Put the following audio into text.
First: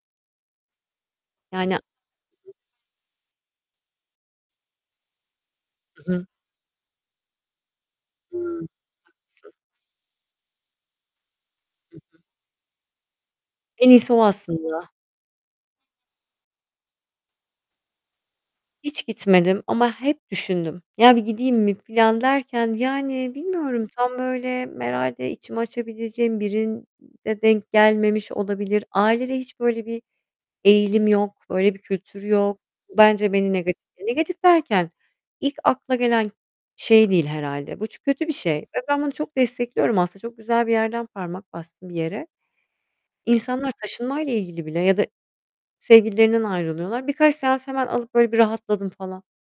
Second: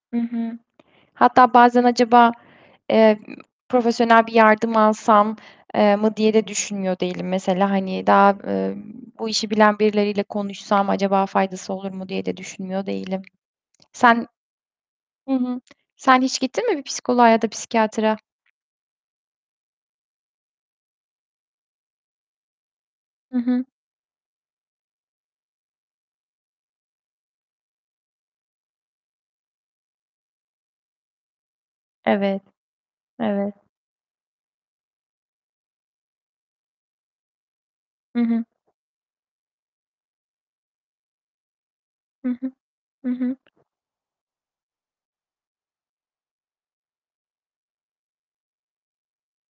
Hı hı. Hatta Yani bazen acaba, [unintelligible] eee, ııı, profesyonel bir yardım alsam, eee, Hı mı hı. diye de düşünmüyor değilim mesela, hani, daha, Hı, emm, haklısın. bu işi bilen birileriyle konuşsam acaba faydası olur Hı mu hı. diye de düşünmüyor değilim. En iyisi o Sen aslında. Hı hı, sen hiç gittin mi bir psikoloğa ya da psikiyatra? Hiç gitmedim ama hep düşündüm. Ya, bir gideyim mi filan derken, yani, Hı hı. bilmiyorum, tam böyle herhâlde içimi açabileceğim birine denk gelmemiş olabilir. Ailede hiç böyle bir eğilim yok, öyle bir kültür Evet, yok. Bence beni evet. negatif, negatif derken, ilk akla gelen şey değil herhâlde. Bu çu Hı kötü bir hı. şey ve ben bunu çok destekliyorum aslında. Çok güzel bir yerden parmak bastın, bir yere. Hı hı, hı hı. İnsanlar taşınmayla ilgili bile ya da sevgililerinden ayrılıyorlar. Birkaç seans hemen alıp, böyle, bir rahatladım falan.